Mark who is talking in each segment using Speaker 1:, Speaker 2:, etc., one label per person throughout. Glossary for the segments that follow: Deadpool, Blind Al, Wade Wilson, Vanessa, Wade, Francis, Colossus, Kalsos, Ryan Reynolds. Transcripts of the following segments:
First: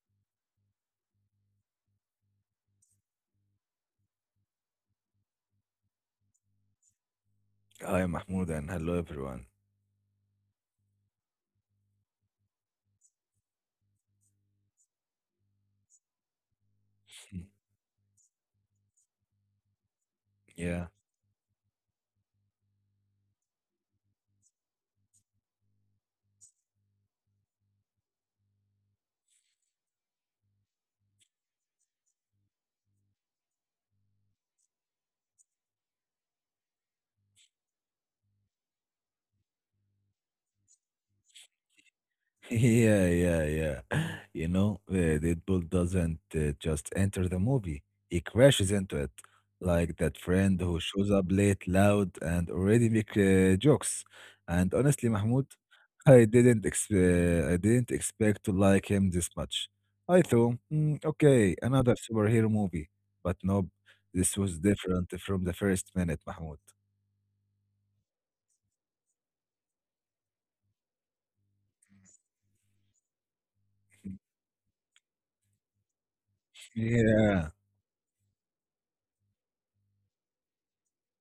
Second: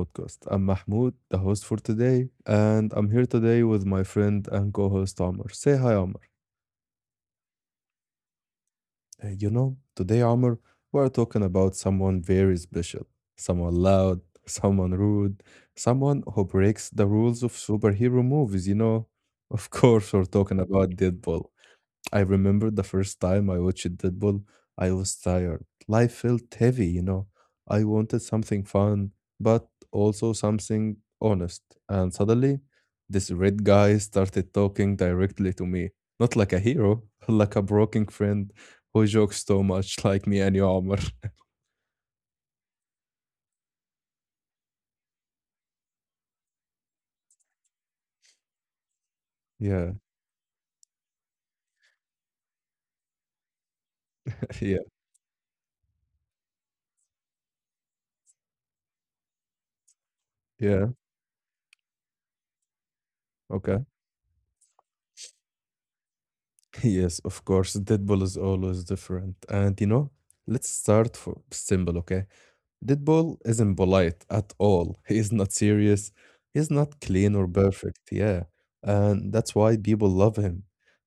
Speaker 1: podcast. I'm Mahmoud, the host for today, and I'm here today with my friend and co host Omar. Say hi, Omar.
Speaker 2: Hi, Mahmoud, and hello,
Speaker 1: Uh,
Speaker 2: everyone.
Speaker 1: you know, today, Omar, we're talking about someone very special, someone loud, someone rude, someone who breaks the rules of superhero movies. Of course, we're talking
Speaker 2: Yeah,
Speaker 1: about Deadpool. I remember the first time I watched Deadpool, I was tired. Life felt heavy. I wanted something fun, but also something honest. And suddenly, this red guy started talking directly to me. Not like a hero, like a broken friend who jokes so much like me and your armor.
Speaker 2: yeah. You know, Deadpool doesn't just enter the movie, he crashes into it, like
Speaker 1: Yeah,
Speaker 2: that friend who shows up late, loud, and already make jokes. And
Speaker 1: yeah,
Speaker 2: honestly, Mahmoud, I didn't expect to like him this much. I thought,
Speaker 1: yeah.
Speaker 2: "Mm, okay, another superhero movie, but no,
Speaker 1: Okay.
Speaker 2: this was different from the first minute, Mahmoud."
Speaker 1: Yes, of course. Deadpool is always different. And let's start for simple, okay? Deadpool isn't polite at all. He's not serious. He's not clean
Speaker 2: Yeah.
Speaker 1: or perfect. Yeah. And that's why people love him.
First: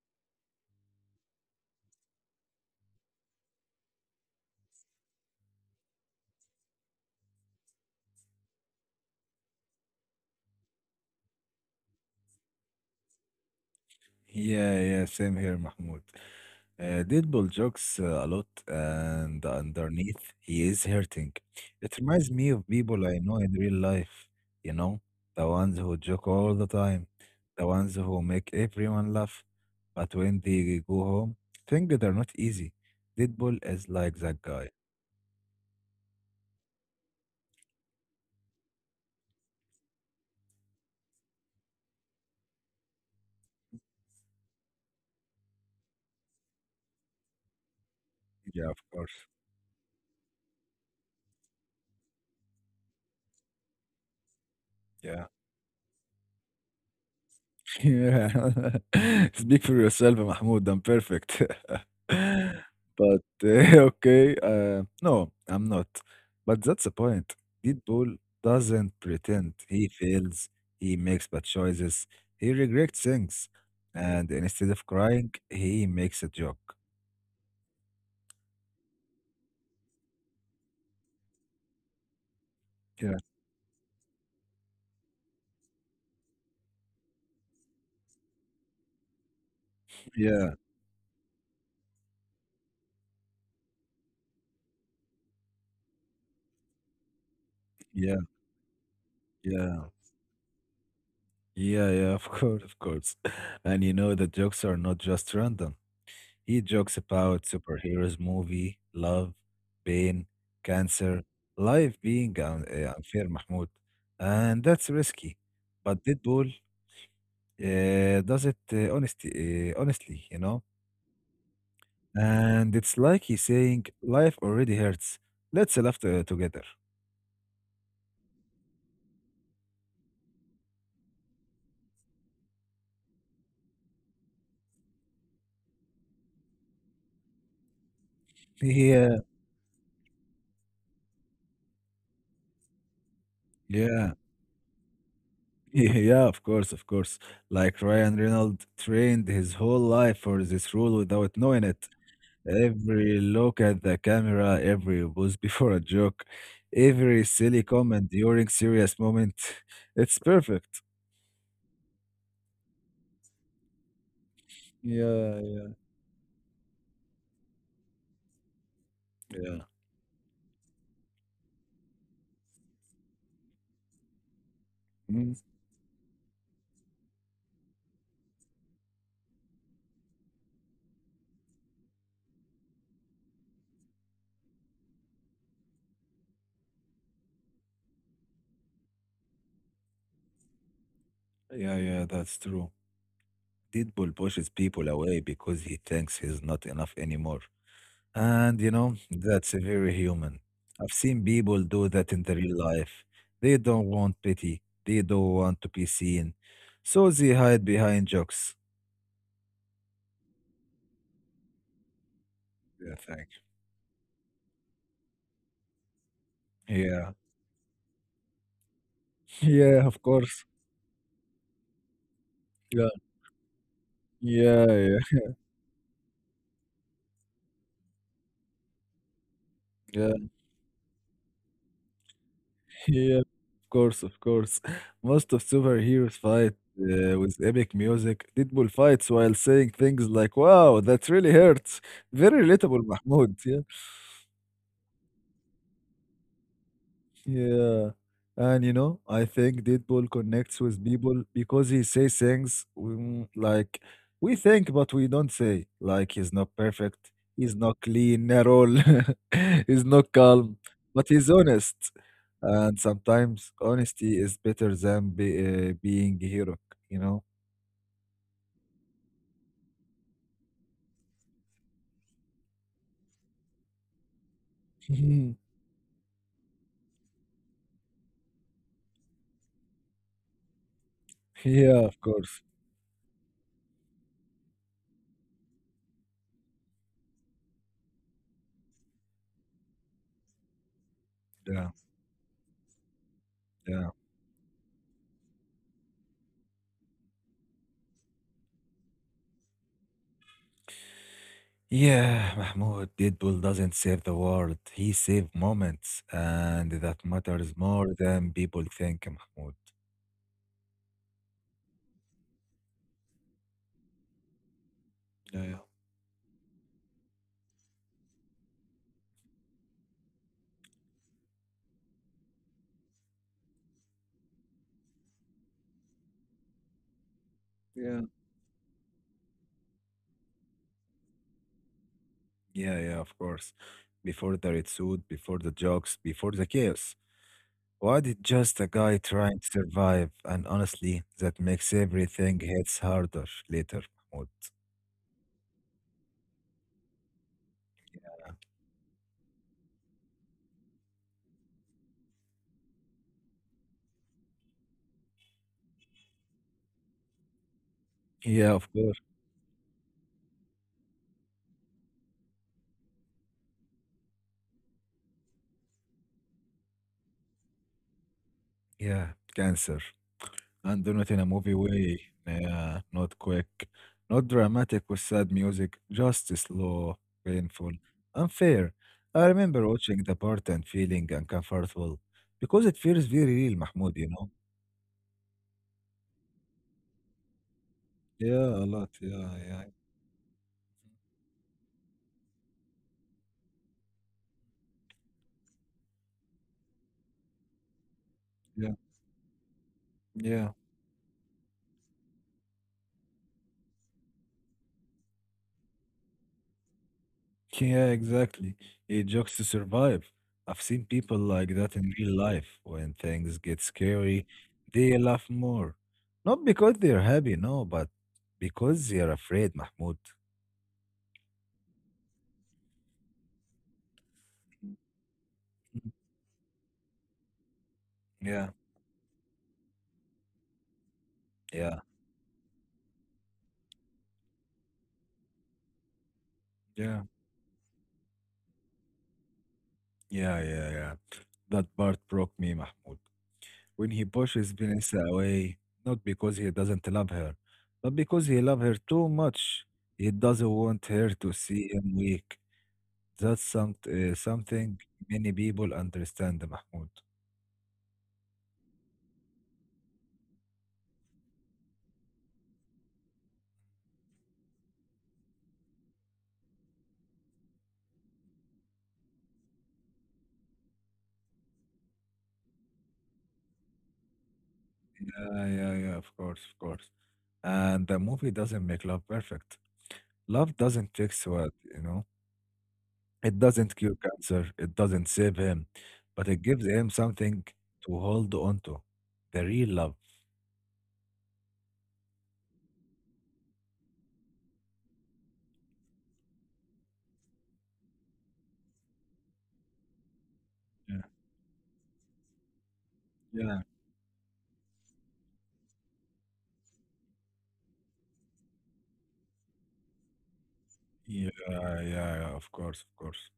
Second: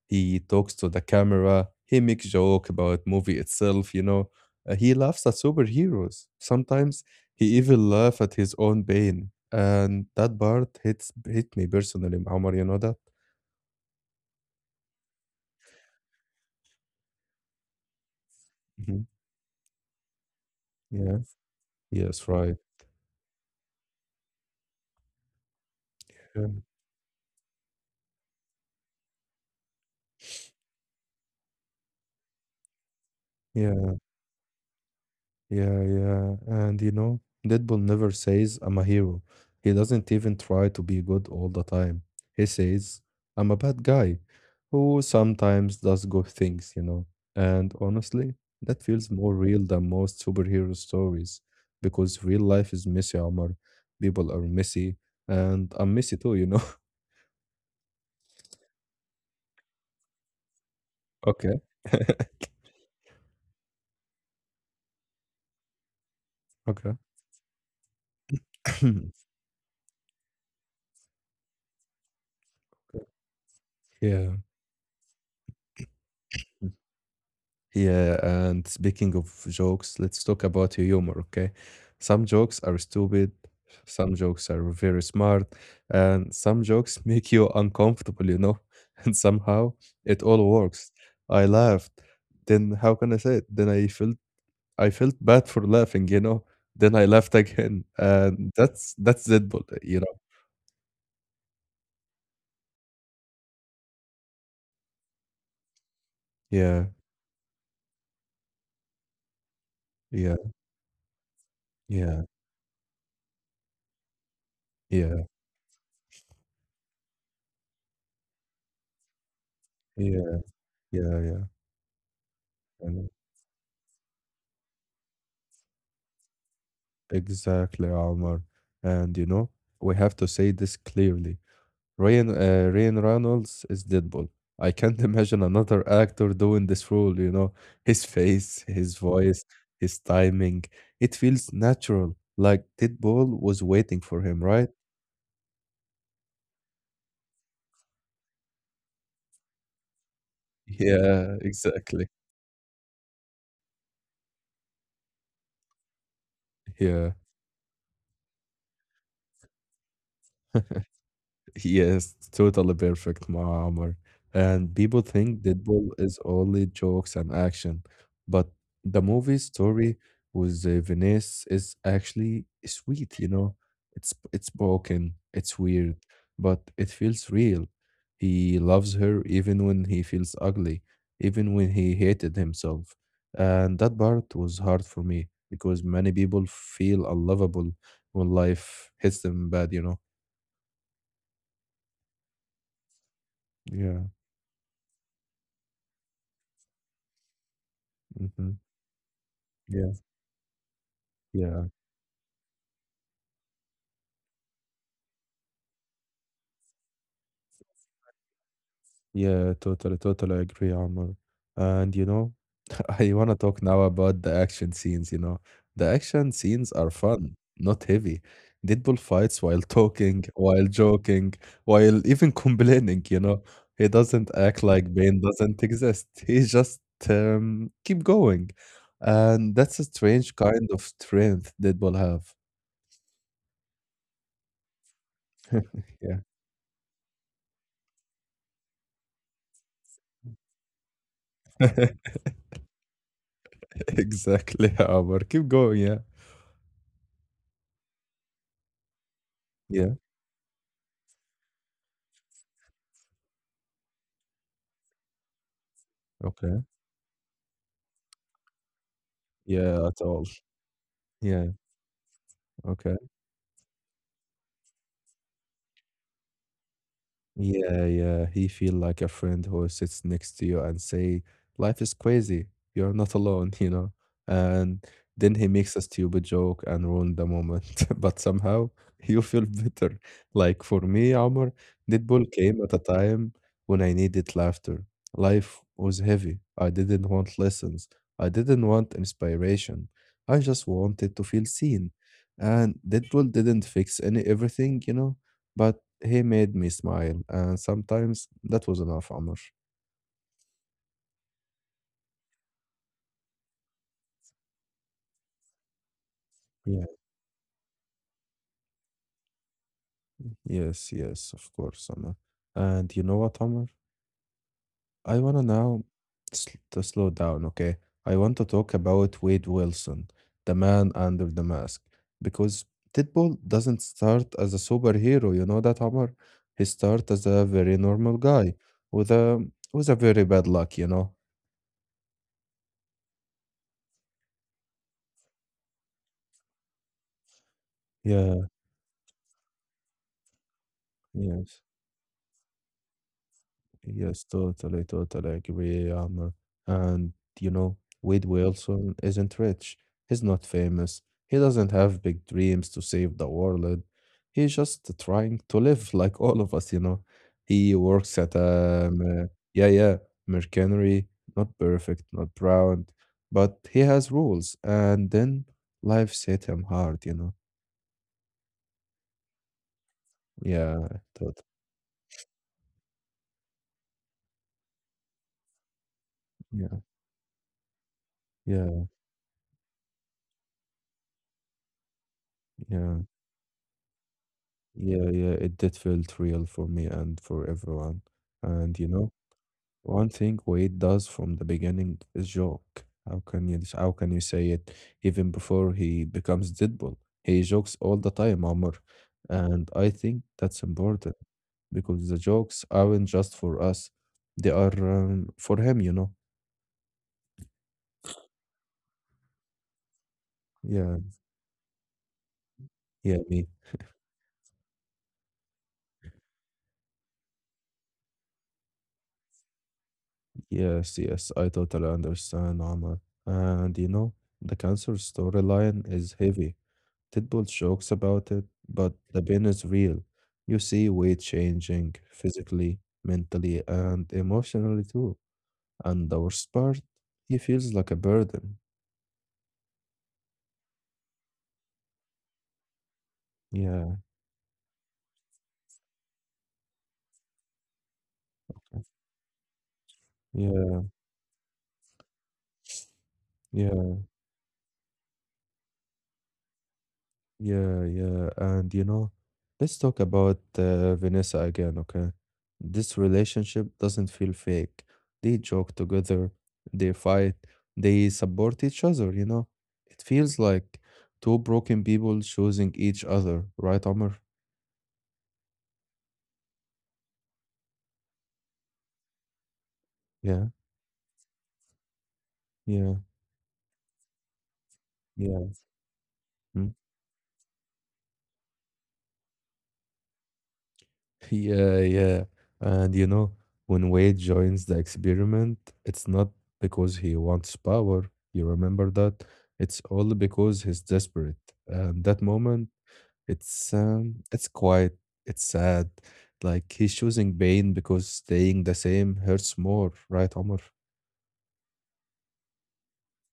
Speaker 1: He talks to the camera. He makes joke about movie itself. He laughs at superheroes. Sometimes he even laugh at his own pain. And that part hit me personally, Omar, you know that?
Speaker 2: Yeah, yeah, same here, Mahmoud. Deadpool jokes a lot,
Speaker 1: Mhm.
Speaker 2: and underneath, he is
Speaker 1: Yeah.
Speaker 2: hurting. It
Speaker 1: Yes,
Speaker 2: reminds me
Speaker 1: right.
Speaker 2: of people I know in real life, you know, the ones who joke
Speaker 1: Yeah.
Speaker 2: all the time, the ones who make everyone laugh, but when they go home, things that are not easy. Deadpool is
Speaker 1: Yeah.
Speaker 2: like that guy.
Speaker 1: Yeah, yeah. And Deadpool never says, I'm a hero. He doesn't even try to be good all the time. He says, I'm a bad guy who sometimes does good things. And honestly,
Speaker 2: Yeah, of
Speaker 1: that feels
Speaker 2: course.
Speaker 1: more real than most superhero stories because real life is messy, Omar. People are messy,
Speaker 2: Yeah.
Speaker 1: and I'm messy too.
Speaker 2: Yeah, speak for yourself, Mahmoud. I'm perfect.
Speaker 1: Okay.
Speaker 2: But okay, no, I'm not. But that's the
Speaker 1: Okay.
Speaker 2: point. Deadpool doesn't pretend. He fails. He makes bad choices. He regrets things.
Speaker 1: Yeah.
Speaker 2: And instead of crying, he makes a joke.
Speaker 1: Yeah, and speaking of jokes, let's talk about humor, okay? Some jokes are
Speaker 2: Yeah,
Speaker 1: stupid, some jokes are very smart, and some jokes make you uncomfortable, you know? And somehow it all
Speaker 2: yeah,
Speaker 1: works. I laughed. Then how can I say it? Then I felt bad for laughing, you know? Then I laughed again.
Speaker 2: yeah,
Speaker 1: And that's it,
Speaker 2: yeah.
Speaker 1: you know?
Speaker 2: Yeah, yeah, of course, of course. And you know the jokes are not just random. He
Speaker 1: Yeah,
Speaker 2: jokes about superheroes, movie, love, pain,
Speaker 1: yeah,
Speaker 2: cancer, life
Speaker 1: yeah,
Speaker 2: being unfair, Mahmoud. And that's
Speaker 1: yeah,
Speaker 2: risky. But Deadpool does it honestly,
Speaker 1: yeah,
Speaker 2: you know?
Speaker 1: yeah,
Speaker 2: And it's
Speaker 1: yeah.
Speaker 2: like he's saying, life already hurts. Let's together.
Speaker 1: Exactly, Omar. And we have to say this clearly. Ryan Reynolds is Deadpool. I can't imagine another actor doing this role, his face, his
Speaker 2: Yeah,
Speaker 1: voice, his timing. It feels natural, like Deadpool was waiting
Speaker 2: yeah,
Speaker 1: for him, right?
Speaker 2: yeah, of course, of course. Like Ryan Reynolds trained his whole life for this role without
Speaker 1: Yeah,
Speaker 2: knowing it.
Speaker 1: exactly.
Speaker 2: Every look at the camera, every pose before a joke,
Speaker 1: Yeah.
Speaker 2: every silly comment during serious moment. It's perfect.
Speaker 1: Yes, totally perfect, Muammar. And people
Speaker 2: Yeah,
Speaker 1: think
Speaker 2: yeah,
Speaker 1: Deadpool is only jokes and action, but the movie
Speaker 2: Yeah.
Speaker 1: story with Venice is actually sweet. It's broken,
Speaker 2: Mm.
Speaker 1: it's weird, but it feels real. He loves her even when he feels ugly, even when he hated himself. And that part was hard for me because many people feel unlovable when life hits them bad.
Speaker 2: Yeah, yeah, that's true.
Speaker 1: Yeah.
Speaker 2: Deadpool pushes people away because he thinks he's not enough anymore. And
Speaker 1: Mhm.
Speaker 2: you know, that's very
Speaker 1: Yeah,
Speaker 2: human. I've seen people
Speaker 1: yeah,
Speaker 2: do that in the real life. They don't want pity. They don't want to be seen. So they hide behind jokes.
Speaker 1: yeah, totally, totally agree, Omar. And
Speaker 2: Yeah,
Speaker 1: I
Speaker 2: thank
Speaker 1: want to talk now about the action scenes. The action scenes
Speaker 2: you.
Speaker 1: are
Speaker 2: Yeah.
Speaker 1: fun, not heavy. Deadpool fights while
Speaker 2: Yeah, of
Speaker 1: talking,
Speaker 2: course.
Speaker 1: while joking, while even
Speaker 2: Yeah.
Speaker 1: complaining. He doesn't act
Speaker 2: Yeah,
Speaker 1: like
Speaker 2: yeah,
Speaker 1: pain doesn't exist. He just keep going. And that's a
Speaker 2: yeah,
Speaker 1: strange kind of strength Deadpool have.
Speaker 2: yeah. Of course, of course. Most of superheroes
Speaker 1: Yeah.
Speaker 2: fight with epic music. Deadpool fights while saying things like, "Wow, that really hurts." Very relatable, Mahmoud. Yeah.
Speaker 1: Exactly, Omar. Keep going, yeah.
Speaker 2: Yeah. And you know, I think
Speaker 1: Yeah.
Speaker 2: Deadpool connects with people because he says things mm, like we think but we don't say. Like he's not
Speaker 1: Okay.
Speaker 2: perfect, he's not clean at all, he's
Speaker 1: Yeah, at
Speaker 2: not
Speaker 1: all.
Speaker 2: calm, but he's
Speaker 1: Yeah,
Speaker 2: honest. And
Speaker 1: okay.
Speaker 2: sometimes honesty is better than being heroic, you know?
Speaker 1: Yeah, yeah. He feel like a friend who sits next to you and say, "Life is crazy. You're not alone." And then he makes a stupid joke and ruin the moment. But somehow you feel better. Like for me, Omar,
Speaker 2: Yeah, of
Speaker 1: Deadpool
Speaker 2: course.
Speaker 1: came at a time when I needed laughter. Life was heavy. I didn't want lessons. I didn't want inspiration. I just wanted to feel
Speaker 2: Yeah,
Speaker 1: seen. And Deadpool didn't
Speaker 2: yeah.
Speaker 1: fix any everything, you know. But he made me smile, and sometimes that was enough, Amr.
Speaker 2: Yeah, Mahmoud, Deadpool doesn't save the world. He saves moments, and
Speaker 1: Yeah,
Speaker 2: that matters more than people think, Mahmoud.
Speaker 1: yes, yes, of course, Amr. And you know what, Amr? I
Speaker 2: Yeah,
Speaker 1: wanna
Speaker 2: yeah.
Speaker 1: now to slow down, okay? I want to talk about Wade Wilson, the man under the mask, because Deadpool doesn't start as a superhero, you know that, Amr? He starts as a very
Speaker 2: Yeah.
Speaker 1: normal guy with a with a very bad luck, you know?
Speaker 2: Yeah, yeah, of course. Before the red suit, before the jokes, before the chaos. Why did
Speaker 1: Yeah,
Speaker 2: just a guy trying to survive? And honestly, that
Speaker 1: yes.
Speaker 2: makes everything hits harder later, Mahmoud.
Speaker 1: Yes, totally, totally agree, Amr. And you know, Wade Wilson isn't rich. He's not famous. He doesn't have big dreams to save the world. He's just trying to live like all of us. He works at
Speaker 2: Yeah, of
Speaker 1: a,
Speaker 2: course.
Speaker 1: uh, yeah, yeah, mercenary, not perfect, not proud, but he has rules. And then life hit him hard.
Speaker 2: Yeah, cancer, and do
Speaker 1: Yeah,
Speaker 2: not in a
Speaker 1: totally.
Speaker 2: movie way. Yeah, not quick, not dramatic with sad music, just
Speaker 1: Yeah,
Speaker 2: slow, painful, unfair.
Speaker 1: yeah,
Speaker 2: I remember watching the part and feeling uncomfortable because it
Speaker 1: yeah.
Speaker 2: feels very real, Mahmoud, you know?
Speaker 1: Yeah, yeah, it did felt real for me and for everyone.
Speaker 2: Yeah, a
Speaker 1: And
Speaker 2: lot. Yeah,
Speaker 1: one thing Wade does from the beginning is joke. How can you say it even before he becomes Deadpool? He jokes all the time,
Speaker 2: yeah,
Speaker 1: Amr. And I think
Speaker 2: yeah.
Speaker 1: that's important because the jokes aren't just for us. They are for him.
Speaker 2: Yeah, exactly. It jokes to survive. I've seen
Speaker 1: Yeah,
Speaker 2: people like that in real life. When
Speaker 1: yeah,
Speaker 2: things
Speaker 1: me.
Speaker 2: get scary, they laugh more. Not because they're happy, no, but because they're afraid, Mahmoud.
Speaker 1: Yes, yes, I totally understand, Amr. And the cancer storyline is heavy. Deadpool jokes about it,
Speaker 2: Yeah,
Speaker 1: but the pain is real. You see weight
Speaker 2: yeah,
Speaker 1: changing physically, mentally, and emotionally too. And the worst part,
Speaker 2: yeah,
Speaker 1: he feels like a burden.
Speaker 2: yeah. That part broke me, Mahmoud. When
Speaker 1: Yeah,
Speaker 2: he pushes Vanessa away, not because he doesn't love her, but because he loves her too much. He doesn't want
Speaker 1: yeah,
Speaker 2: her to see him weak. That's
Speaker 1: yeah.
Speaker 2: something many people understand, Mahmoud.
Speaker 1: Yeah, yeah. And let's talk about Vanessa again, okay? This relationship doesn't feel fake. They joke together, they fight, they support each other, you know? It feels like two broken people choosing each other, right, Omar?
Speaker 2: Yeah, yeah, yeah, of course, of course. And the movie doesn't make love perfect.
Speaker 1: Yeah,
Speaker 2: Love doesn't fix what, you know?
Speaker 1: yeah,
Speaker 2: It doesn't cure cancer, it doesn't save
Speaker 1: yeah.
Speaker 2: him, but it gives
Speaker 1: Hmm?
Speaker 2: him something to hold on to, the real love.
Speaker 1: Yeah, yeah. And when Wade joins the experiment, it's not because he wants power. You remember that? It's all because he's
Speaker 2: Yeah,
Speaker 1: desperate. And that moment,
Speaker 2: yeah,
Speaker 1: it's quiet, it's sad. Like he's choosing pain because staying the same hurts more, right, Omar?
Speaker 2: yeah, of course, of course.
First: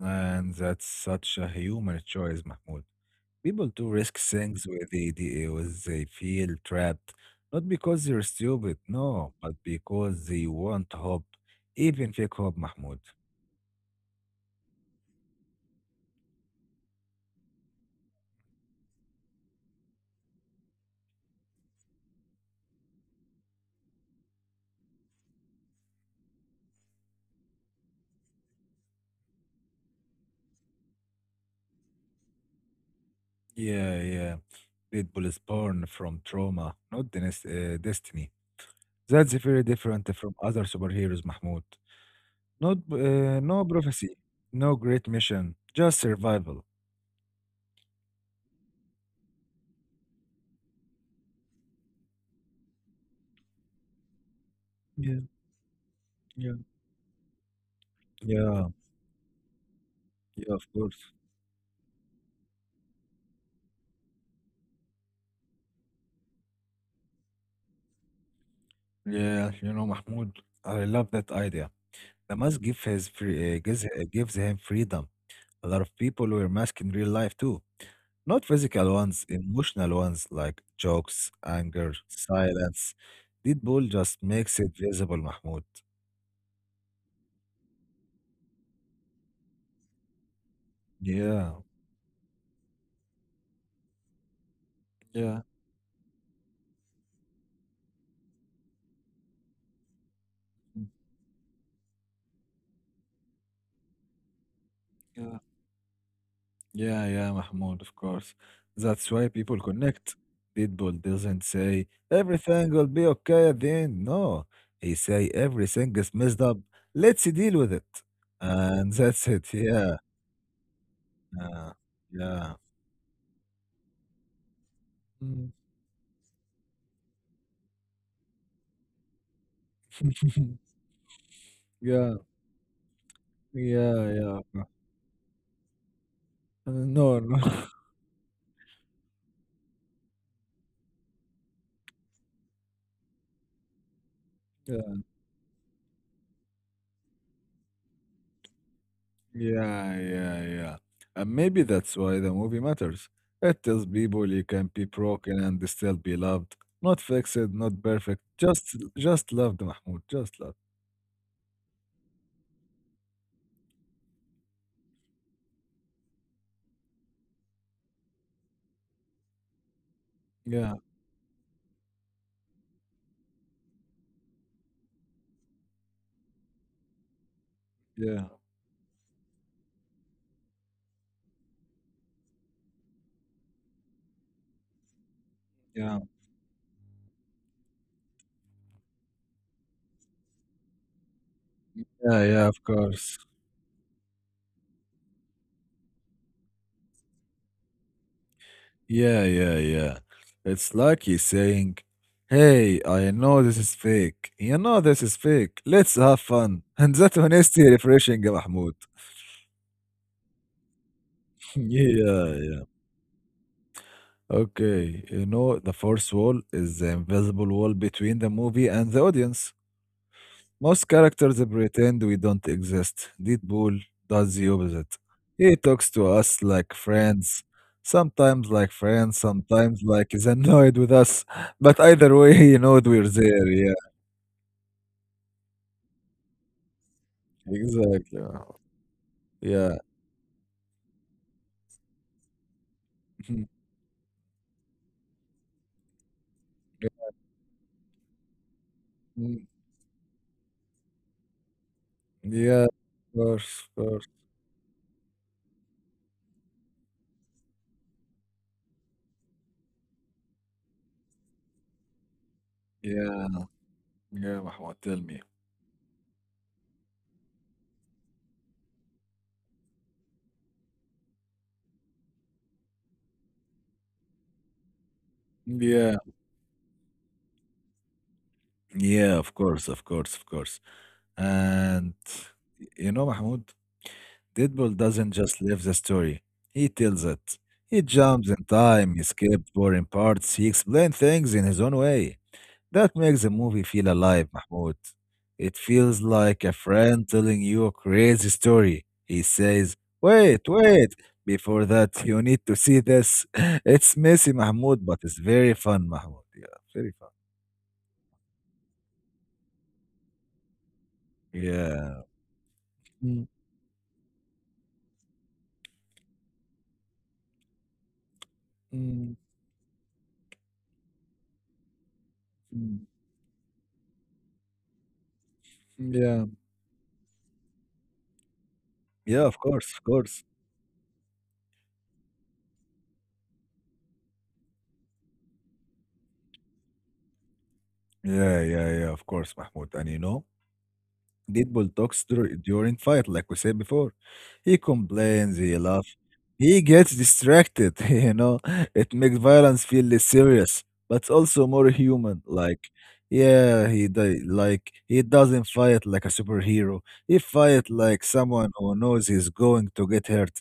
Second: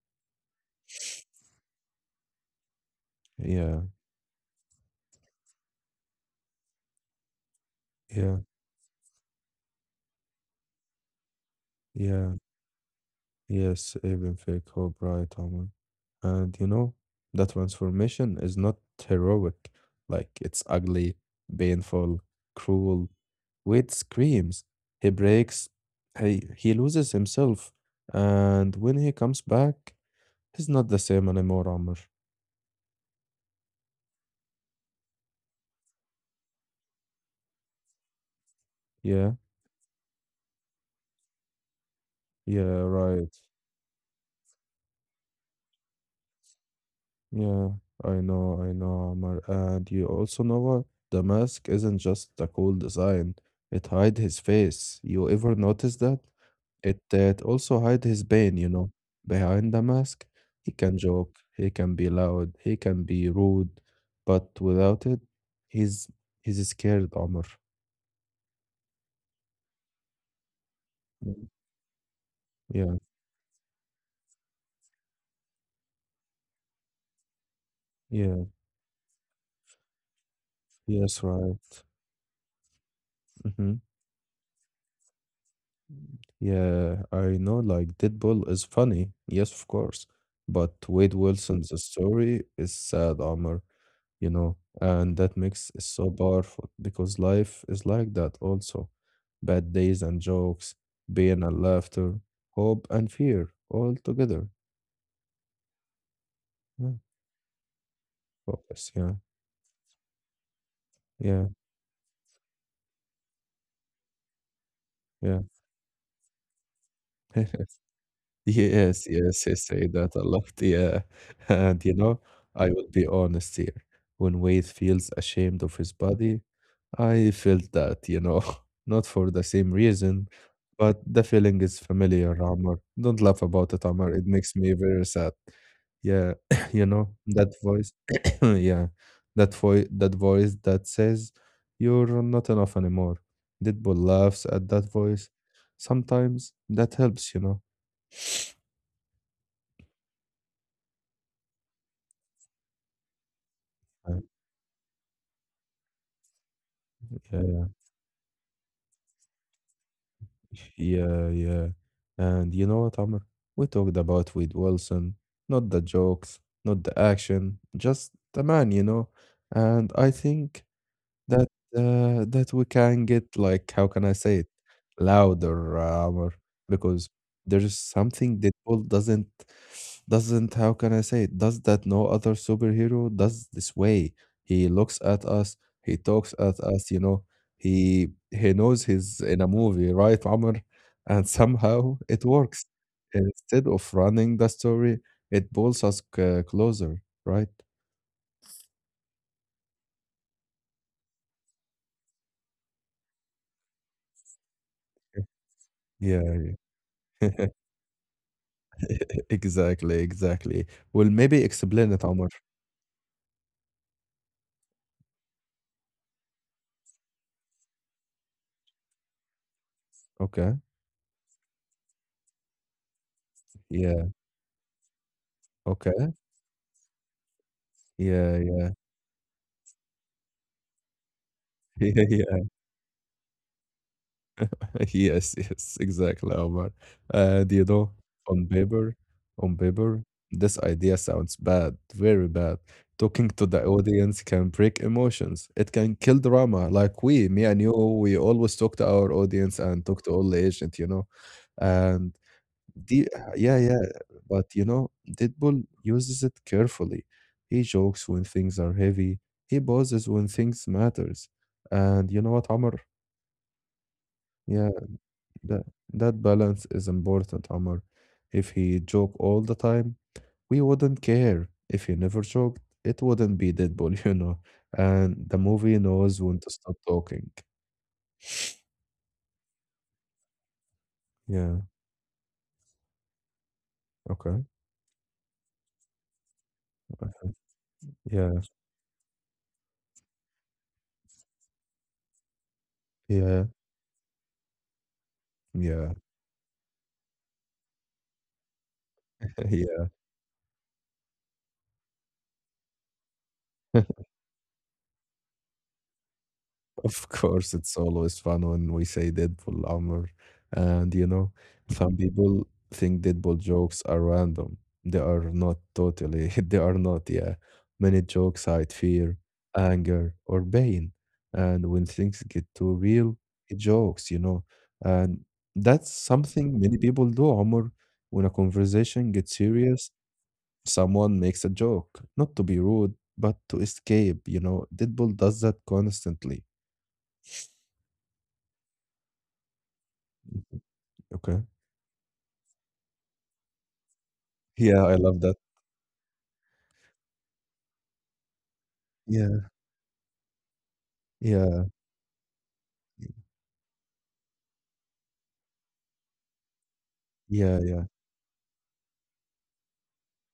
Speaker 2: And that's such a human choice, Mahmoud. People
Speaker 1: Yeah,
Speaker 2: do risk things where they feel trapped, not because they're
Speaker 1: yeah,
Speaker 2: stupid, no, but because they want hope, even fake
Speaker 1: yeah.
Speaker 2: hope, Mahmoud.
Speaker 1: Yes, even fake hope, right, Omar? And that transformation is not heroic. Like, it's ugly, painful, cruel. Wade screams. He breaks. He loses himself. And when he comes back, he's not the same anymore, Omar.
Speaker 2: Yeah, yeah. People is born from trauma, not the destiny. That's
Speaker 1: Yeah,
Speaker 2: very different from other superheroes, Mahmoud.
Speaker 1: yeah,
Speaker 2: Not,
Speaker 1: right.
Speaker 2: No prophecy, no great mission, just survival.
Speaker 1: Yeah, I know, Omar. And you also know what? The mask isn't just a cool design. It hides his face.
Speaker 2: Yeah,
Speaker 1: You ever notice that?
Speaker 2: yeah.
Speaker 1: It also hide his pain,
Speaker 2: Yeah,
Speaker 1: you know. Behind the mask,
Speaker 2: yeah, of
Speaker 1: he can
Speaker 2: course.
Speaker 1: joke, he can be loud, he can be rude, but without it, he's he's scared, Omar.
Speaker 2: Yeah, you know, Mahmoud, I love that
Speaker 1: Mm.
Speaker 2: idea. The mask gives
Speaker 1: Yeah,
Speaker 2: his gives him freedom. A lot of people wear masks in real life too. Not
Speaker 1: yeah,
Speaker 2: physical ones, emotional ones like
Speaker 1: yes,
Speaker 2: jokes,
Speaker 1: right.
Speaker 2: anger, silence.
Speaker 1: Hmm.
Speaker 2: Deadpool just makes it visible, Mahmoud.
Speaker 1: Yeah, I know. Like Deadpool is funny, yes, of course, but Wade
Speaker 2: Yeah,
Speaker 1: Wilson's story is sad, Omar. And that
Speaker 2: yeah.
Speaker 1: mix is so powerful because life is like that also. Bad days and jokes, pain and laughter, hope and fear all together.
Speaker 2: Yeah.
Speaker 1: Yeah,
Speaker 2: Yeah, yeah, Mahmoud, of course.
Speaker 1: focus,
Speaker 2: That's
Speaker 1: yeah,
Speaker 2: why people connect. People doesn't
Speaker 1: yeah,
Speaker 2: say everything will be okay at the end. No, he say
Speaker 1: yeah.
Speaker 2: everything is messed up. Let's deal with it, and
Speaker 1: Yes,
Speaker 2: that's
Speaker 1: yes,
Speaker 2: it.
Speaker 1: he say
Speaker 2: Yeah,
Speaker 1: that a lot, yeah.
Speaker 2: yeah,
Speaker 1: And
Speaker 2: yeah,
Speaker 1: I will be honest here. When Wade feels
Speaker 2: Mm.
Speaker 1: ashamed of his body, I felt that, not for the same reason, but the feeling is
Speaker 2: yeah,
Speaker 1: familiar, Amar. Don't laugh about it,
Speaker 2: yeah,
Speaker 1: Amar. It
Speaker 2: yeah.
Speaker 1: makes
Speaker 2: Uh,
Speaker 1: me very sad. Yeah,
Speaker 2: No, no.
Speaker 1: that voice, yeah, that voice that says you're not enough anymore. Deadpool laughs at that voice. Sometimes that helps.
Speaker 2: Yeah, yeah, yeah. And maybe that's why the movie matters. It tells
Speaker 1: Uh,
Speaker 2: people you can be broken and still be loved. Not fixed,
Speaker 1: yeah.
Speaker 2: not perfect. Just loved, Mahmoud. Just loved.
Speaker 1: Yeah, yeah. And you know what, Amr? We talked about Wade Wilson, not the jokes, not the action, just the man. And I think
Speaker 2: Yeah,
Speaker 1: that that we can get, like, how can I say it louder, Amr, because there's
Speaker 2: yeah,
Speaker 1: something that doesn't doesn't how can I say it does that no other superhero does this way. He looks at us,
Speaker 2: yeah.
Speaker 1: he talks at us. He knows he's in a movie, right, Amr? And somehow
Speaker 2: Yeah,
Speaker 1: it
Speaker 2: yeah, of
Speaker 1: works.
Speaker 2: course.
Speaker 1: Instead of running the story, it pulls us closer, right?
Speaker 2: Yeah, yeah, yeah. It's like he's saying, "Hey, I know this is fake. You know this is fake. Let's have
Speaker 1: Yeah.
Speaker 2: fun." And that honesty refreshing, Mahmoud.
Speaker 1: Exactly, exactly. Well, maybe explain
Speaker 2: Yeah,
Speaker 1: it, Omar.
Speaker 2: yeah. Okay, you know, the fourth wall is the invisible wall between the movie and the audience.
Speaker 1: Okay.
Speaker 2: Most characters pretend we don't exist. Deadpool
Speaker 1: Yeah.
Speaker 2: does the opposite. He talks to
Speaker 1: Okay.
Speaker 2: us like friends,
Speaker 1: Yeah,
Speaker 2: sometimes like
Speaker 1: yeah.
Speaker 2: friends, sometimes like he's annoyed with us. But
Speaker 1: Yeah,
Speaker 2: either way,
Speaker 1: yeah.
Speaker 2: he knows we're there. Yeah,
Speaker 1: Yes, yes, exactly, Omar. Do you know,
Speaker 2: exactly.
Speaker 1: on paper, on
Speaker 2: Yeah.
Speaker 1: paper, this idea sounds bad, very bad. Talking to the audience can break emotions. It can kill drama. Like we, me and you, we always talk to our
Speaker 2: Mm.
Speaker 1: audience and talk to all the agent. And
Speaker 2: Yeah,
Speaker 1: The
Speaker 2: of
Speaker 1: yeah,
Speaker 2: course, of
Speaker 1: yeah,
Speaker 2: course.
Speaker 1: but Deadpool uses it carefully. He jokes when things are heavy. He pauses when things matters. And you know what, Amr?
Speaker 2: Yeah, yeah,
Speaker 1: Yeah,
Speaker 2: Mahmoud, tell me.
Speaker 1: that that balance is important, Amr. If he joke all the time, we wouldn't care. If he never joked, it wouldn't be Deadpool. And the movie
Speaker 2: Yeah,
Speaker 1: knows when to stop talking.
Speaker 2: yeah, of course, of course, of course.
Speaker 1: Yeah.
Speaker 2: And you know, Mahmoud,
Speaker 1: Okay.
Speaker 2: Deadpool doesn't just live the story, he tells it. He jumps in
Speaker 1: Yeah.
Speaker 2: time, he skips boring parts, he explains things in his own way. That makes the
Speaker 1: Yeah.
Speaker 2: movie feel alive, Mahmoud. It
Speaker 1: Yeah.
Speaker 2: feels like a friend telling you a crazy story. He says,
Speaker 1: Yeah.
Speaker 2: "Wait, wait, before that, you need to see this." It's messy, Mahmoud, but it's very fun, Mahmoud. Yeah, very fun.
Speaker 1: Of course, it's always fun when we say Deadpool, Amr. And some
Speaker 2: Yeah.
Speaker 1: people think
Speaker 2: Mm,
Speaker 1: Deadpool jokes are random. They are not totally. They are not, yeah. Many jokes hide
Speaker 2: mm, mm.
Speaker 1: fear, anger, or pain. And when things get
Speaker 2: Mm.
Speaker 1: too real, it jokes. And that's
Speaker 2: Yeah.
Speaker 1: something many people do, Amr. When a conversation
Speaker 2: Yeah, of
Speaker 1: gets
Speaker 2: course, of
Speaker 1: serious,
Speaker 2: course.
Speaker 1: someone makes a joke. Not to be rude, but to escape. Deadpool does that constantly.
Speaker 2: Yeah, yeah, yeah, of course, Mahmoud. And you know,
Speaker 1: Okay.
Speaker 2: Deadpool talks during fight, like we said before. He
Speaker 1: Yeah, I love
Speaker 2: complains,
Speaker 1: that.
Speaker 2: he laughs, he gets distracted, you know. It makes
Speaker 1: Yeah,
Speaker 2: violence feel less serious, but also more
Speaker 1: yeah,
Speaker 2: human. Like, yeah, like he doesn't fight like a superhero. He
Speaker 1: yeah,
Speaker 2: fight
Speaker 1: yeah,
Speaker 2: like someone who knows he's going to get hurt.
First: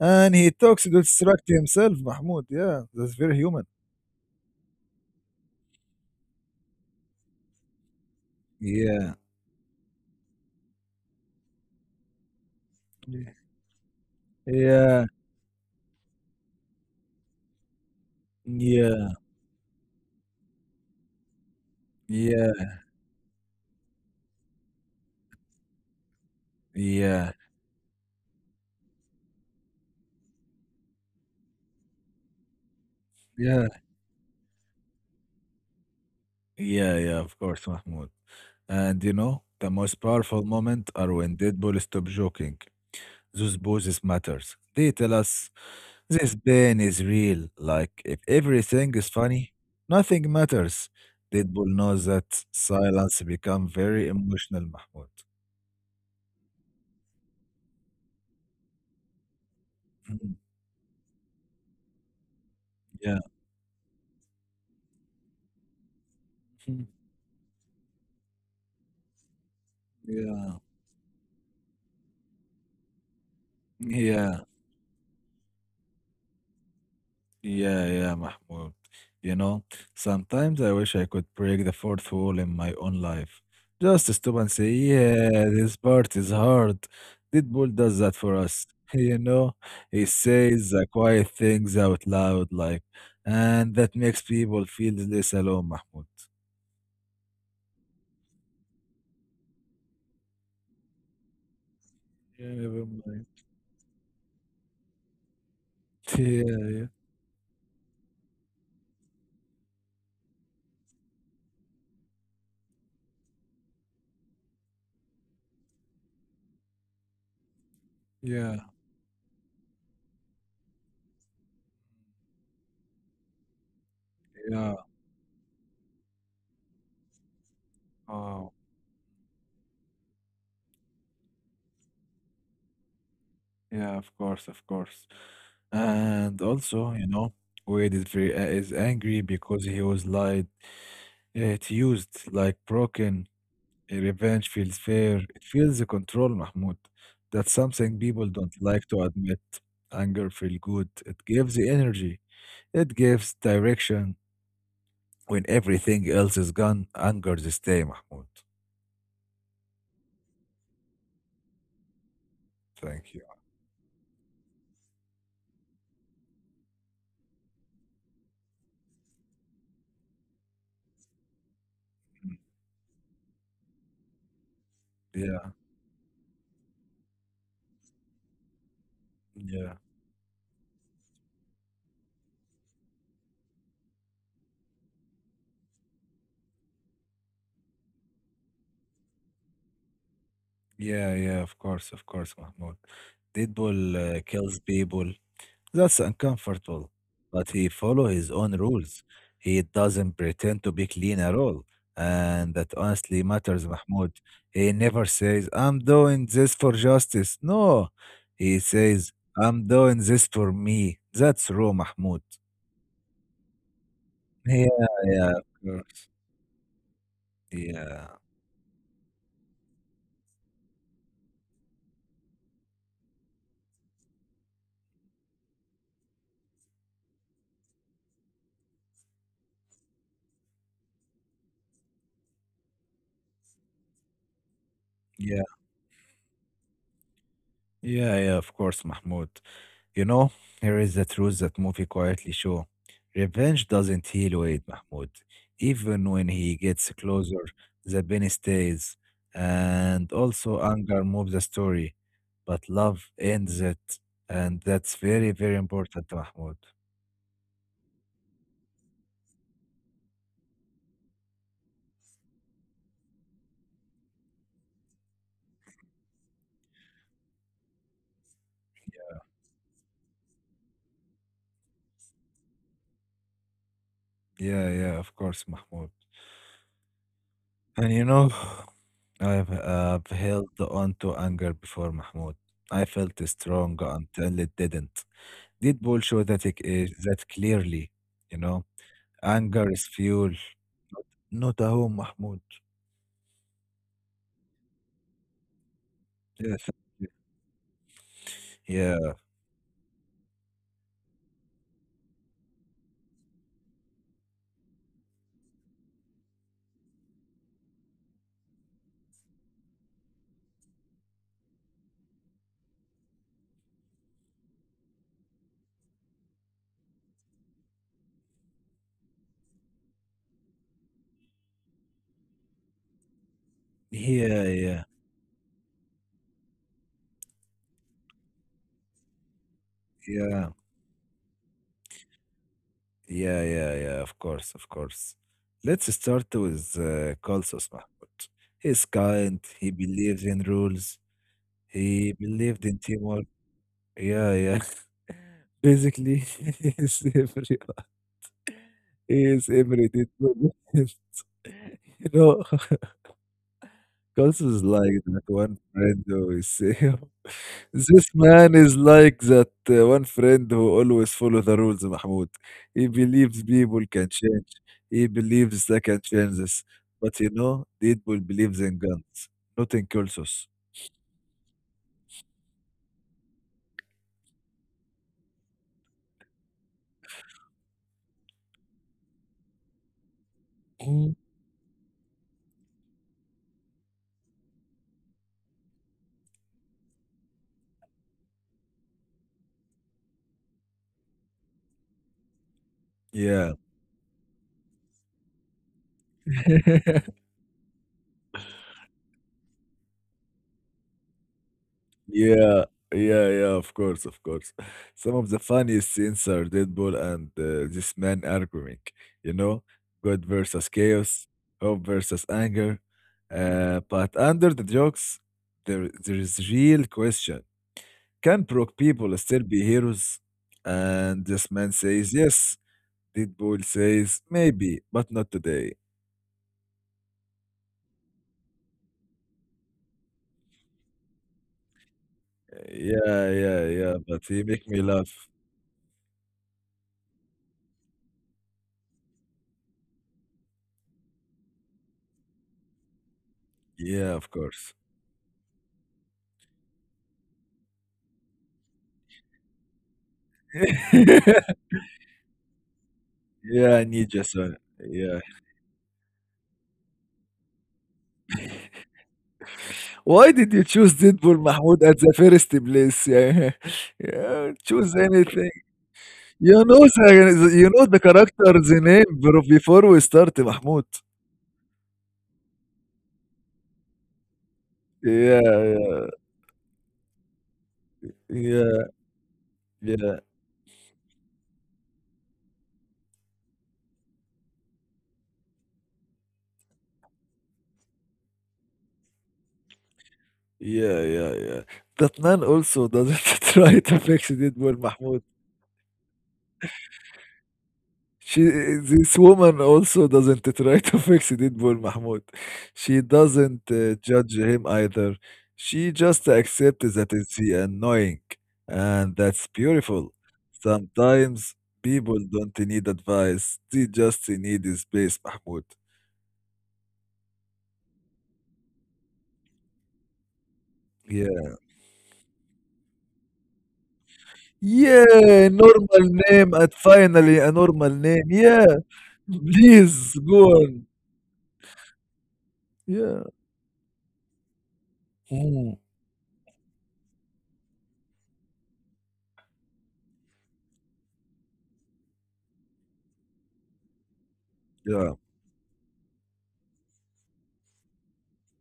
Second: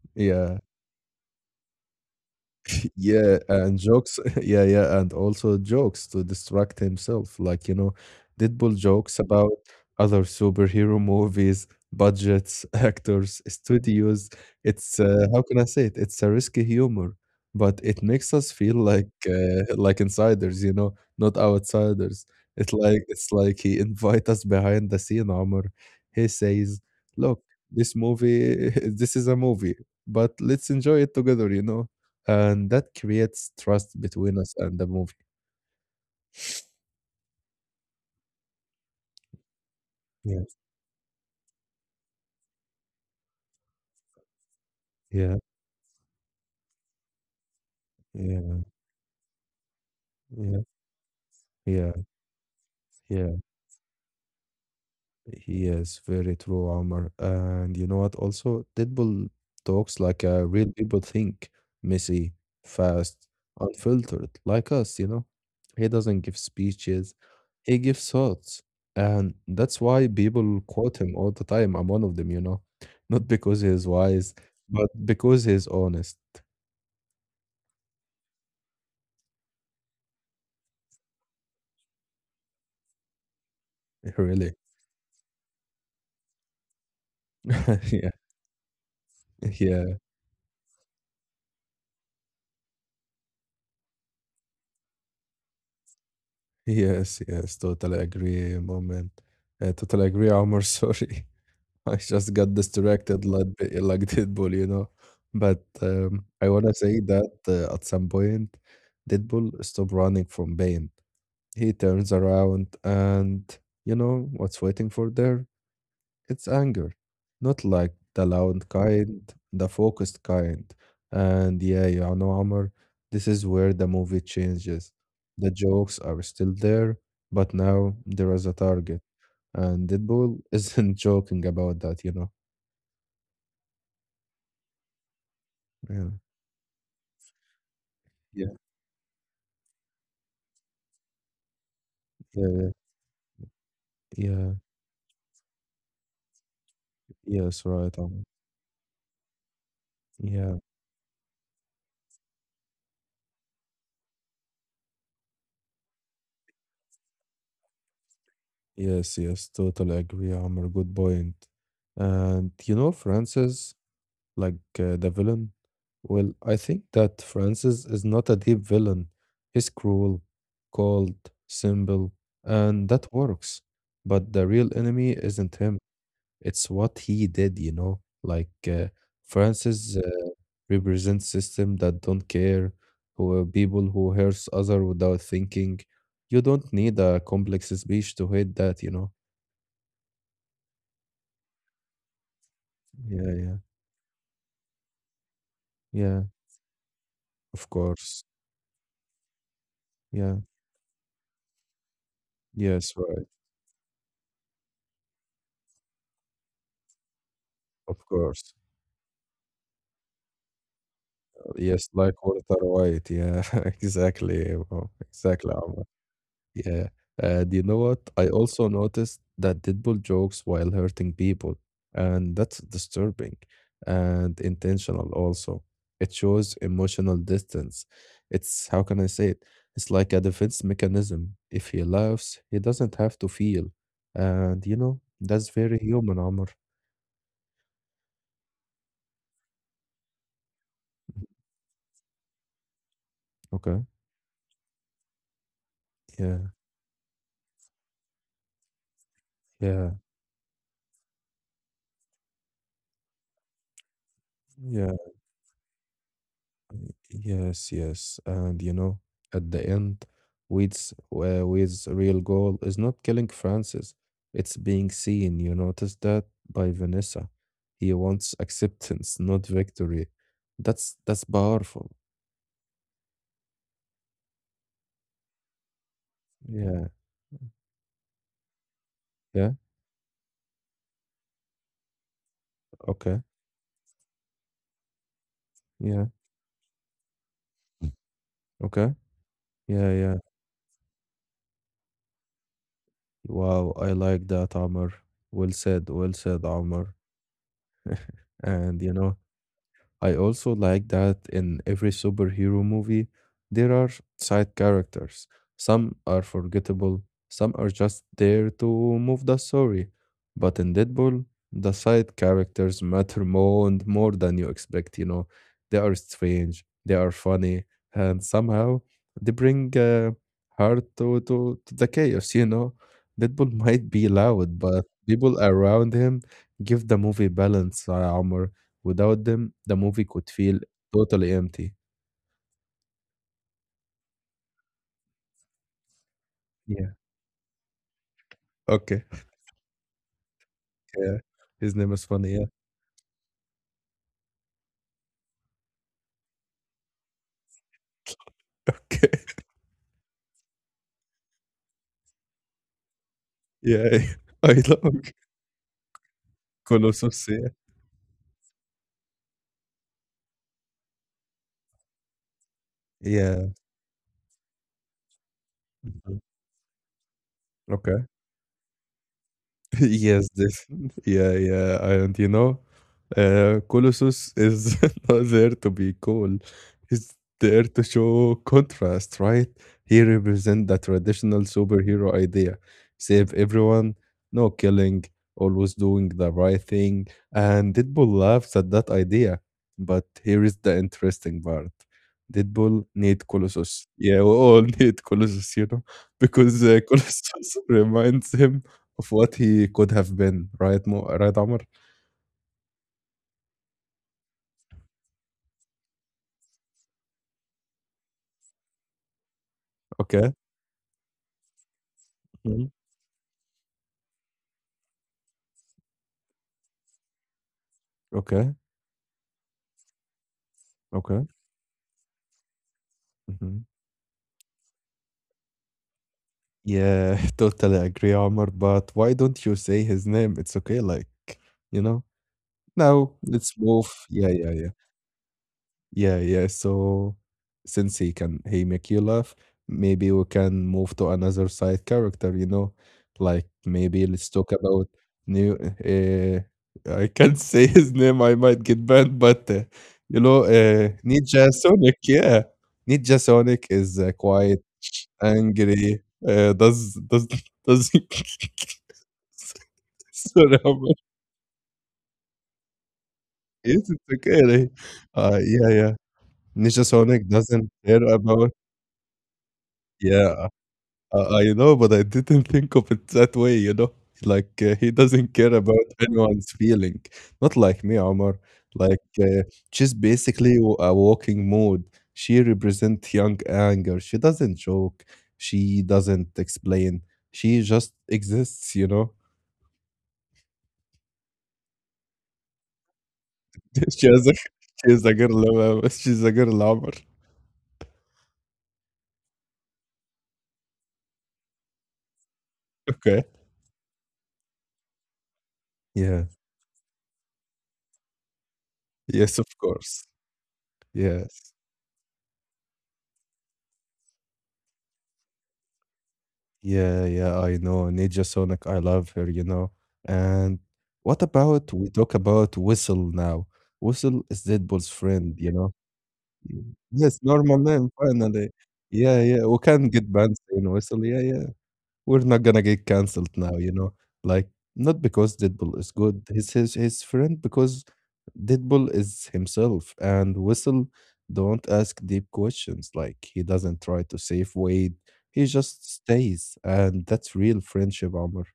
Speaker 2: And he
Speaker 1: yeah.
Speaker 2: talks to distract himself, Mahmoud. Yeah, that's very
Speaker 1: Yeah,
Speaker 2: human.
Speaker 1: and jokes. Yeah, yeah, and also jokes to distract himself. Like, you know, Deadpool
Speaker 2: Yeah.
Speaker 1: jokes about other superhero movies, budgets,
Speaker 2: Yeah.
Speaker 1: actors, studios. It's how can I say it? It's a risky humor, but it makes us feel like
Speaker 2: Yeah.
Speaker 1: like insiders, you know, not outsiders.
Speaker 2: Yeah.
Speaker 1: It's like he invite us behind the scene, Omar. He says,
Speaker 2: Yeah,
Speaker 1: "Look, this movie, this is a movie, but let's enjoy it together," and that creates
Speaker 2: yeah,
Speaker 1: trust between us and the movie.
Speaker 2: yeah, yeah, of course, Mahmoud. And you know, the most powerful
Speaker 1: Yes,
Speaker 2: moment are when Deadpool stop joking. Those poses matters. They tell
Speaker 1: yeah,
Speaker 2: us this pain is real. Like if
Speaker 1: yeah,
Speaker 2: everything is funny, nothing
Speaker 1: yeah,
Speaker 2: matters. Deadpool
Speaker 1: yeah,
Speaker 2: knows that silence
Speaker 1: yeah.
Speaker 2: become very emotional, Mahmoud.
Speaker 1: He is very true, Omar. And you know what? Also, Deadpool talks like
Speaker 2: Mhm,
Speaker 1: real people think, messy,
Speaker 2: Yeah,
Speaker 1: fast, unfiltered, like us, you know? He doesn't give
Speaker 2: mhm,
Speaker 1: speeches, he gives thoughts. And that's why people
Speaker 2: yeah,
Speaker 1: quote him all the time. I'm one of them, you know? Not because he's wise,
Speaker 2: yeah.
Speaker 1: but because he's honest,
Speaker 2: Yeah, yeah, Mahmoud. You know, sometimes I wish I could break the fourth wall in my own life. Just stop
Speaker 1: really.
Speaker 2: and say, yeah, this part is hard. Deadpool does
Speaker 1: Yeah,
Speaker 2: that for us. You know,
Speaker 1: yeah.
Speaker 2: he says the quiet things out loud, like, and that makes people feel less alone, Mahmoud.
Speaker 1: Yes, yes, totally agree, moment. I totally agree, Omar. Sorry, I just
Speaker 2: Yeah,
Speaker 1: got
Speaker 2: never
Speaker 1: distracted
Speaker 2: mind.
Speaker 1: like like Deadpool, you know. But
Speaker 2: Yeah,
Speaker 1: I wanna
Speaker 2: yeah,
Speaker 1: say that at some point, Deadpool stopped running from pain. He turns around, and you know what's waiting for there? It's anger, not like the
Speaker 2: yeah,
Speaker 1: loud kind, the focused kind. And yeah, you know, Amr, this is where the movie
Speaker 2: yeah.
Speaker 1: changes. The jokes are still there, but now there is a
Speaker 2: Oh,
Speaker 1: target. And Deadpool isn't joking about that, you know?
Speaker 2: yeah, of course, of course.
Speaker 1: Yeah.
Speaker 2: And also, you know, Wade is very
Speaker 1: Yeah.
Speaker 2: is angry because he was lied. It's used like
Speaker 1: Yeah,
Speaker 2: broken. Revenge
Speaker 1: yeah,
Speaker 2: feels fair. It feels the control, Mahmoud. That's
Speaker 1: yes,
Speaker 2: something
Speaker 1: right, Amr.
Speaker 2: people don't like to admit. Anger feels
Speaker 1: Yeah,
Speaker 2: good. It gives the energy. It gives direction. When everything else is gone, anger stay, Mahmoud.
Speaker 1: yes, yes, totally agree, Amr. Good point. And you know,
Speaker 2: Thank you.
Speaker 1: Francis, like the villain? Well, I think that Francis is not a deep villain. He's cruel, cold, simple, and that works. But the real enemy
Speaker 2: Yeah,
Speaker 1: isn't him. It's what he did, you know? Like
Speaker 2: yeah,
Speaker 1: Francis represents system that don't care, who people who hurts other without thinking. You don't need a complex speech to hate that, you know?
Speaker 2: yeah. Of course, Mahmoud.
Speaker 1: Yeah, yeah,
Speaker 2: Deadpool kills people. That's
Speaker 1: yeah.
Speaker 2: uncomfortable, but he
Speaker 1: Of
Speaker 2: follow his
Speaker 1: course.
Speaker 2: own rules. He doesn't
Speaker 1: Yeah.
Speaker 2: pretend to be clean at all. And that
Speaker 1: Yes,
Speaker 2: honestly
Speaker 1: right.
Speaker 2: matters, Mahmoud. He never says, "I'm doing this for justice." No,
Speaker 1: Of
Speaker 2: he
Speaker 1: course.
Speaker 2: says, "I'm doing this for me." That's raw,
Speaker 1: Yes, like
Speaker 2: Mahmoud.
Speaker 1: water white. Yeah, exactly,
Speaker 2: Yeah,
Speaker 1: bro.
Speaker 2: yeah, of
Speaker 1: Exactly, Omar.
Speaker 2: course.
Speaker 1: Yeah. Do you know what?
Speaker 2: Yeah,
Speaker 1: I also noticed that Deadpool jokes while hurting people, and that's disturbing and intentional also. It shows emotional distance. It's, how can I say it? It's like a defense mechanism. If he laughs, he doesn't have to feel. And you know,
Speaker 2: yeah,
Speaker 1: that's very human, Omar.
Speaker 2: yeah, of course, Mahmoud. You know, here is the truth that movie quietly show. Revenge
Speaker 1: Okay.
Speaker 2: doesn't heal Wade Mahmoud. Even when
Speaker 1: Yeah.
Speaker 2: he gets closer, the pain stays.
Speaker 1: Yeah.
Speaker 2: And also anger moves the story. But love ends it. And
Speaker 1: Yeah.
Speaker 2: that's very, very important, Mahmoud.
Speaker 1: Yes, yes. And you know, at the end, Wade's real goal is not killing Francis. It's being seen. You notice that by Vanessa. He wants acceptance, not victory. That's powerful.
Speaker 2: Yeah, yeah, of course, Mahmoud.
Speaker 1: Yeah.
Speaker 2: And you know, I've,
Speaker 1: Yeah.
Speaker 2: I've held on to anger before, Mahmoud. I felt
Speaker 1: Okay.
Speaker 2: strong until it didn't. Did Deadpool
Speaker 1: Yeah.
Speaker 2: show that, it is, that clearly, you know?
Speaker 1: Okay.
Speaker 2: Anger is
Speaker 1: Yeah. Yeah.
Speaker 2: fuel, not a home, Mahmoud.
Speaker 1: Wow. I like that, Amr. Well said. Well said,
Speaker 2: Yes.
Speaker 1: Amr. And you
Speaker 2: yeah,
Speaker 1: know, I also like that in every superhero movie, there are side characters. Some are forgettable, some are just there to move the story. But in Deadpool, the side characters matter more and more than you expect, you know. They are strange, they are funny, and somehow they bring heart to, to the chaos, you know. Deadpool might be
Speaker 2: yeah,
Speaker 1: loud, but
Speaker 2: yeah,
Speaker 1: people around him give the movie balance, Without them, the movie could feel
Speaker 2: yeah,
Speaker 1: totally empty.
Speaker 2: yeah, of course, of course. Let's start
Speaker 1: Yeah.
Speaker 2: with Kalsos Mahmoud.
Speaker 1: Okay.
Speaker 2: He's kind, he believes in
Speaker 1: Yeah.
Speaker 2: rules,
Speaker 1: His name is funny.
Speaker 2: he
Speaker 1: Yeah.
Speaker 2: believed in teamwork. Yeah, yeah. Basically, he's every,
Speaker 1: Okay.
Speaker 2: he's every did you know,
Speaker 1: Yeah.
Speaker 2: Kalsos
Speaker 1: I
Speaker 2: is like
Speaker 1: love
Speaker 2: that one friend who is saying
Speaker 1: Colossus. Yeah.
Speaker 2: this man is like that one friend who always follow the rules, Mahmoud. He
Speaker 1: Yeah.
Speaker 2: believes people can change. He believes they
Speaker 1: Mhm.
Speaker 2: can change this, but you know,
Speaker 1: Okay.
Speaker 2: people believes in guns, not in
Speaker 1: Yes, this.
Speaker 2: curses.
Speaker 1: Yeah, yeah. And you know, Colossus is not there to be cool. He's there to show contrast, right? He represents the
Speaker 2: Mm.
Speaker 1: traditional superhero idea. Save everyone, no killing, always doing the right thing. And Deadpool laughs at that idea. But here is the interesting part. Deadpool need
Speaker 2: Yeah.
Speaker 1: Colossus. Yeah, we all need Colossus, you know, because Colossus reminds him of what he could have been, right, Amr?
Speaker 2: Yeah, yeah, yeah, of course, of course. Some of the funniest scenes are Deadpool and this man arguing, you know, good
Speaker 1: Okay.
Speaker 2: versus chaos, hope versus
Speaker 1: Mhm.
Speaker 2: anger. But under the jokes, there is real question. Can
Speaker 1: Okay.
Speaker 2: broke people still be heroes? And
Speaker 1: Okay.
Speaker 2: this man says yes. Deadpool
Speaker 1: Mhm.
Speaker 2: says maybe, but not today.
Speaker 1: Yeah, totally agree, Amr. But why don't you say his name? It's okay, like, you know? Now,
Speaker 2: Yeah,
Speaker 1: let's
Speaker 2: yeah,
Speaker 1: move.
Speaker 2: yeah. But
Speaker 1: Yeah,
Speaker 2: he
Speaker 1: yeah,
Speaker 2: make
Speaker 1: yeah.
Speaker 2: me laugh.
Speaker 1: Yeah, yeah. So since he make you laugh, maybe we can move to another side character, you know? Like maybe
Speaker 2: Yeah, of
Speaker 1: let's talk
Speaker 2: course.
Speaker 1: about new I can't say his name, I might get banned, but you know, Ninja Sonic, yeah. Ninja Sonic
Speaker 2: Yeah, I
Speaker 1: is
Speaker 2: need Jason.
Speaker 1: quite
Speaker 2: Yeah.
Speaker 1: angry. Does
Speaker 2: Why did you
Speaker 1: Sorry, I'm-
Speaker 2: choose Deadpool, Mahmoud, at the first place? Yeah,
Speaker 1: yes, it's okay.
Speaker 2: yeah,
Speaker 1: Like,
Speaker 2: choose anything.
Speaker 1: Yeah, yeah.
Speaker 2: You know
Speaker 1: Ninja Sonic
Speaker 2: the you
Speaker 1: doesn't
Speaker 2: know the
Speaker 1: care about
Speaker 2: character's name bro before we start,
Speaker 1: yeah
Speaker 2: Mahmoud.
Speaker 1: I know, but I didn't think of it that way, you know? Like, he doesn't
Speaker 2: Yeah,
Speaker 1: care about
Speaker 2: yeah.
Speaker 1: anyone's feeling. Not like me, Omar.
Speaker 2: Yeah,
Speaker 1: Like, she's
Speaker 2: yeah.
Speaker 1: basically a walking mood. She represents young anger. She doesn't joke. She doesn't explain. She just exists, you know?
Speaker 2: Yeah, yeah, yeah. That man also doesn't try to fix Deadpool,
Speaker 1: She is a
Speaker 2: Mahmoud.
Speaker 1: girl. She's a girl, Omar.
Speaker 2: She this woman also doesn't try to fix Deadpool, Mahmoud. She
Speaker 1: Okay.
Speaker 2: doesn't judge him either. She just
Speaker 1: Yeah.
Speaker 2: accepts that it's annoying, and
Speaker 1: Yes,
Speaker 2: that's
Speaker 1: of course.
Speaker 2: beautiful. Sometimes
Speaker 1: Yes.
Speaker 2: people don't need advice; they just need space, Mahmoud.
Speaker 1: Yeah, yeah, I know. Ninja Sonic, I love her, you know. And what
Speaker 2: Yeah.
Speaker 1: about we talk about Whistle now? Whistle is Deadpool's friend,
Speaker 2: Yeah,
Speaker 1: you know.
Speaker 2: normal name and
Speaker 1: Mm. Yes,
Speaker 2: finally a
Speaker 1: normal
Speaker 2: normal
Speaker 1: name,
Speaker 2: name.
Speaker 1: finally.
Speaker 2: Yeah.
Speaker 1: Yeah, yeah. We can get
Speaker 2: Please
Speaker 1: banned
Speaker 2: go
Speaker 1: in
Speaker 2: on.
Speaker 1: Whistle. Yeah, yeah. We're not gonna get
Speaker 2: Yeah.
Speaker 1: canceled now, you know? Like, not because
Speaker 2: Mm.
Speaker 1: Deadpool is good, His friend because Deadpool is himself, and Whistle don't ask deep questions. Like, he doesn't try to save Wade.
Speaker 2: Yeah.
Speaker 1: He just stays, and that's real friendship, Omar.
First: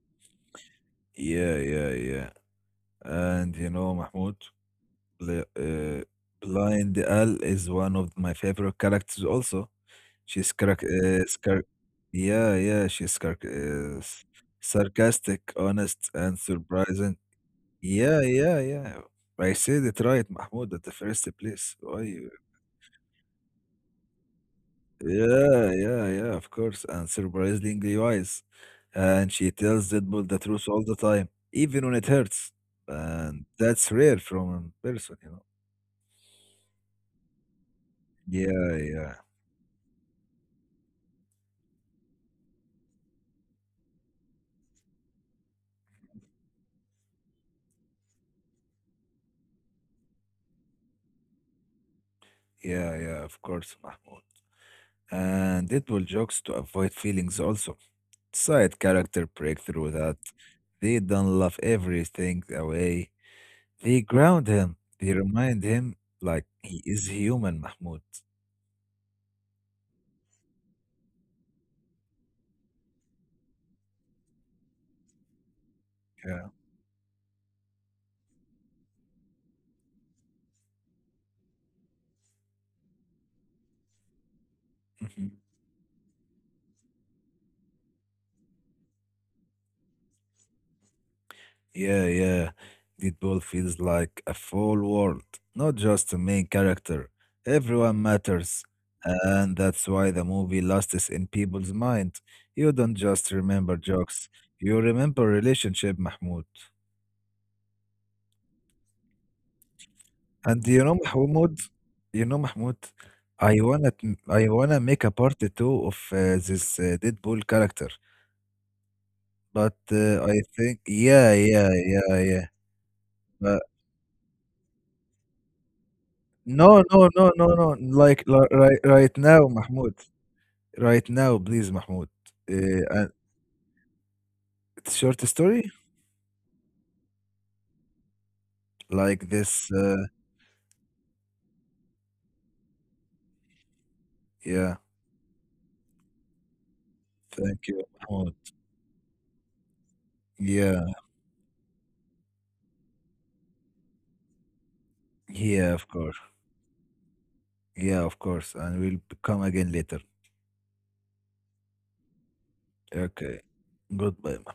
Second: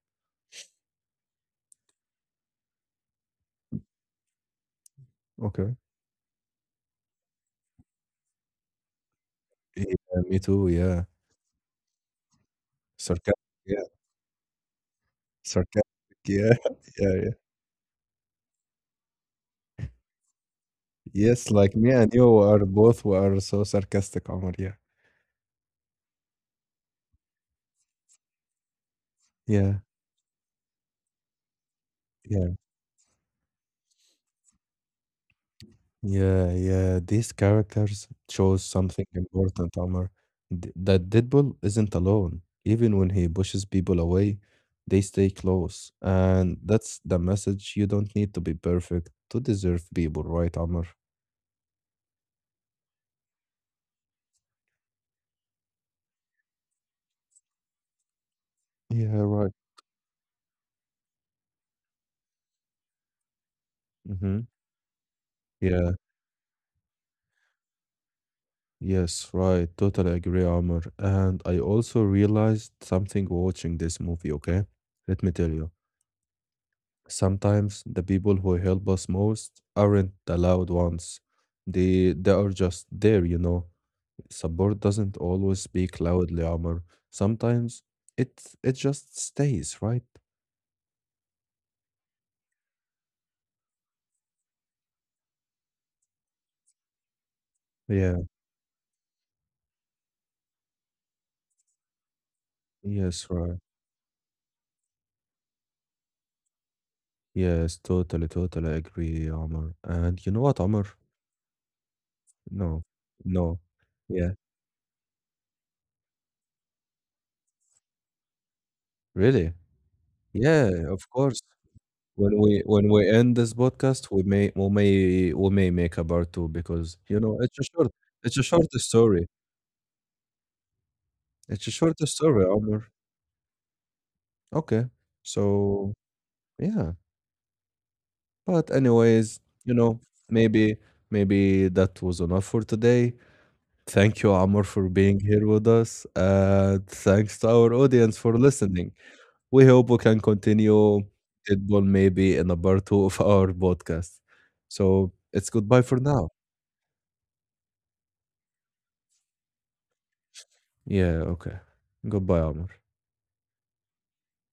Speaker 2: Yeah, yeah, yeah. And you know, Mahmoud? Bl-
Speaker 1: Okay.
Speaker 2: uh, Blind Al is one of my favorite characters also.
Speaker 1: Yeah, me
Speaker 2: She's
Speaker 1: too,
Speaker 2: carac
Speaker 1: yeah.
Speaker 2: scar Yeah, yeah,
Speaker 1: Sarcastic, yeah.
Speaker 2: sarcastic, honest,
Speaker 1: Sarcastic,
Speaker 2: and
Speaker 1: yeah. Yeah,
Speaker 2: surprising.
Speaker 1: yeah.
Speaker 2: Yeah, yeah, yeah. I said it right, Mahmoud, at the first
Speaker 1: Yes,
Speaker 2: place.
Speaker 1: like me
Speaker 2: Why
Speaker 1: and
Speaker 2: you-
Speaker 1: you are both were so sarcastic, Omar, yeah.
Speaker 2: yeah, yeah, yeah, of course, and surprisingly wise. And she
Speaker 1: Yeah.
Speaker 2: tells Deadpool the truth all the time, even when it hurts. And that's rare from a person, you know.
Speaker 1: Yeah, yeah, these characters shows
Speaker 2: Yeah,
Speaker 1: something
Speaker 2: yeah.
Speaker 1: important, Omar. Th- That Deadpool isn't alone. Even when he pushes people away, they stay close. And that's the message. You don't need to be perfect to deserve people, right, Omar?
Speaker 2: Yeah, yeah, of course, Mahmoud. And it will jokes to avoid feelings also. Side
Speaker 1: Yeah,
Speaker 2: character
Speaker 1: right.
Speaker 2: breakthrough that they don't love everything away. They
Speaker 1: Mm-hmm.
Speaker 2: ground him. They remind
Speaker 1: Yeah,
Speaker 2: him like he is human, Mahmoud.
Speaker 1: yes, right. Totally agree, Omar. And I also realized something watching this movie, okay? Let me tell you.
Speaker 2: Yeah.
Speaker 1: Sometimes the people who help us most aren't the loud ones. They are just there, you know. Support doesn't always speak loudly, Amr. Sometimes it just stays, right?
Speaker 2: Yeah, yeah. Deadpool feels like a full world, not just a main character. Everyone
Speaker 1: Yeah.
Speaker 2: matters. And that's why the movie lasts in people's mind. You don't
Speaker 1: Yes,
Speaker 2: just
Speaker 1: right.
Speaker 2: remember jokes, you remember relationship, Mahmoud.
Speaker 1: Yes, totally, totally agree, Amr. And you know what,
Speaker 2: And you
Speaker 1: Amr?
Speaker 2: know, Mahmoud, you know, Mahmoud,
Speaker 1: No,
Speaker 2: I
Speaker 1: no.
Speaker 2: wanna,
Speaker 1: Yeah.
Speaker 2: I wanna make a part two of this Deadpool character.
Speaker 1: Really?
Speaker 2: But I
Speaker 1: Yeah,
Speaker 2: think,
Speaker 1: of
Speaker 2: yeah,
Speaker 1: course.
Speaker 2: yeah, yeah,
Speaker 1: When
Speaker 2: yeah.
Speaker 1: we when we end this
Speaker 2: But
Speaker 1: podcast, we may make a part two
Speaker 2: No,
Speaker 1: because
Speaker 2: no,
Speaker 1: you
Speaker 2: no,
Speaker 1: know
Speaker 2: no, no. Like,
Speaker 1: it's a short
Speaker 2: right, right
Speaker 1: story.
Speaker 2: now, Mahmoud. Right now,
Speaker 1: It's
Speaker 2: please,
Speaker 1: a shorter
Speaker 2: Mahmoud.
Speaker 1: story,
Speaker 2: Uh,
Speaker 1: Omar.
Speaker 2: uh,
Speaker 1: Okay.
Speaker 2: it's short story
Speaker 1: So yeah. But
Speaker 2: like
Speaker 1: anyways,
Speaker 2: this.
Speaker 1: you know, maybe maybe that was enough for today. Thank you, Amor,
Speaker 2: Yeah,
Speaker 1: for being here with us. And thanks to
Speaker 2: thank
Speaker 1: our
Speaker 2: you,
Speaker 1: audience
Speaker 2: Mahmoud.
Speaker 1: for listening. We hope we can
Speaker 2: Yeah,
Speaker 1: continue it one maybe in a part two of our podcast. So it's
Speaker 2: yeah,
Speaker 1: goodbye
Speaker 2: of
Speaker 1: for
Speaker 2: course.
Speaker 1: now.
Speaker 2: Yeah, of course. And we'll come again later.
Speaker 1: Yeah, okay. Goodbye, Amor.
Speaker 2: Okay. Goodbye, Mahmoud.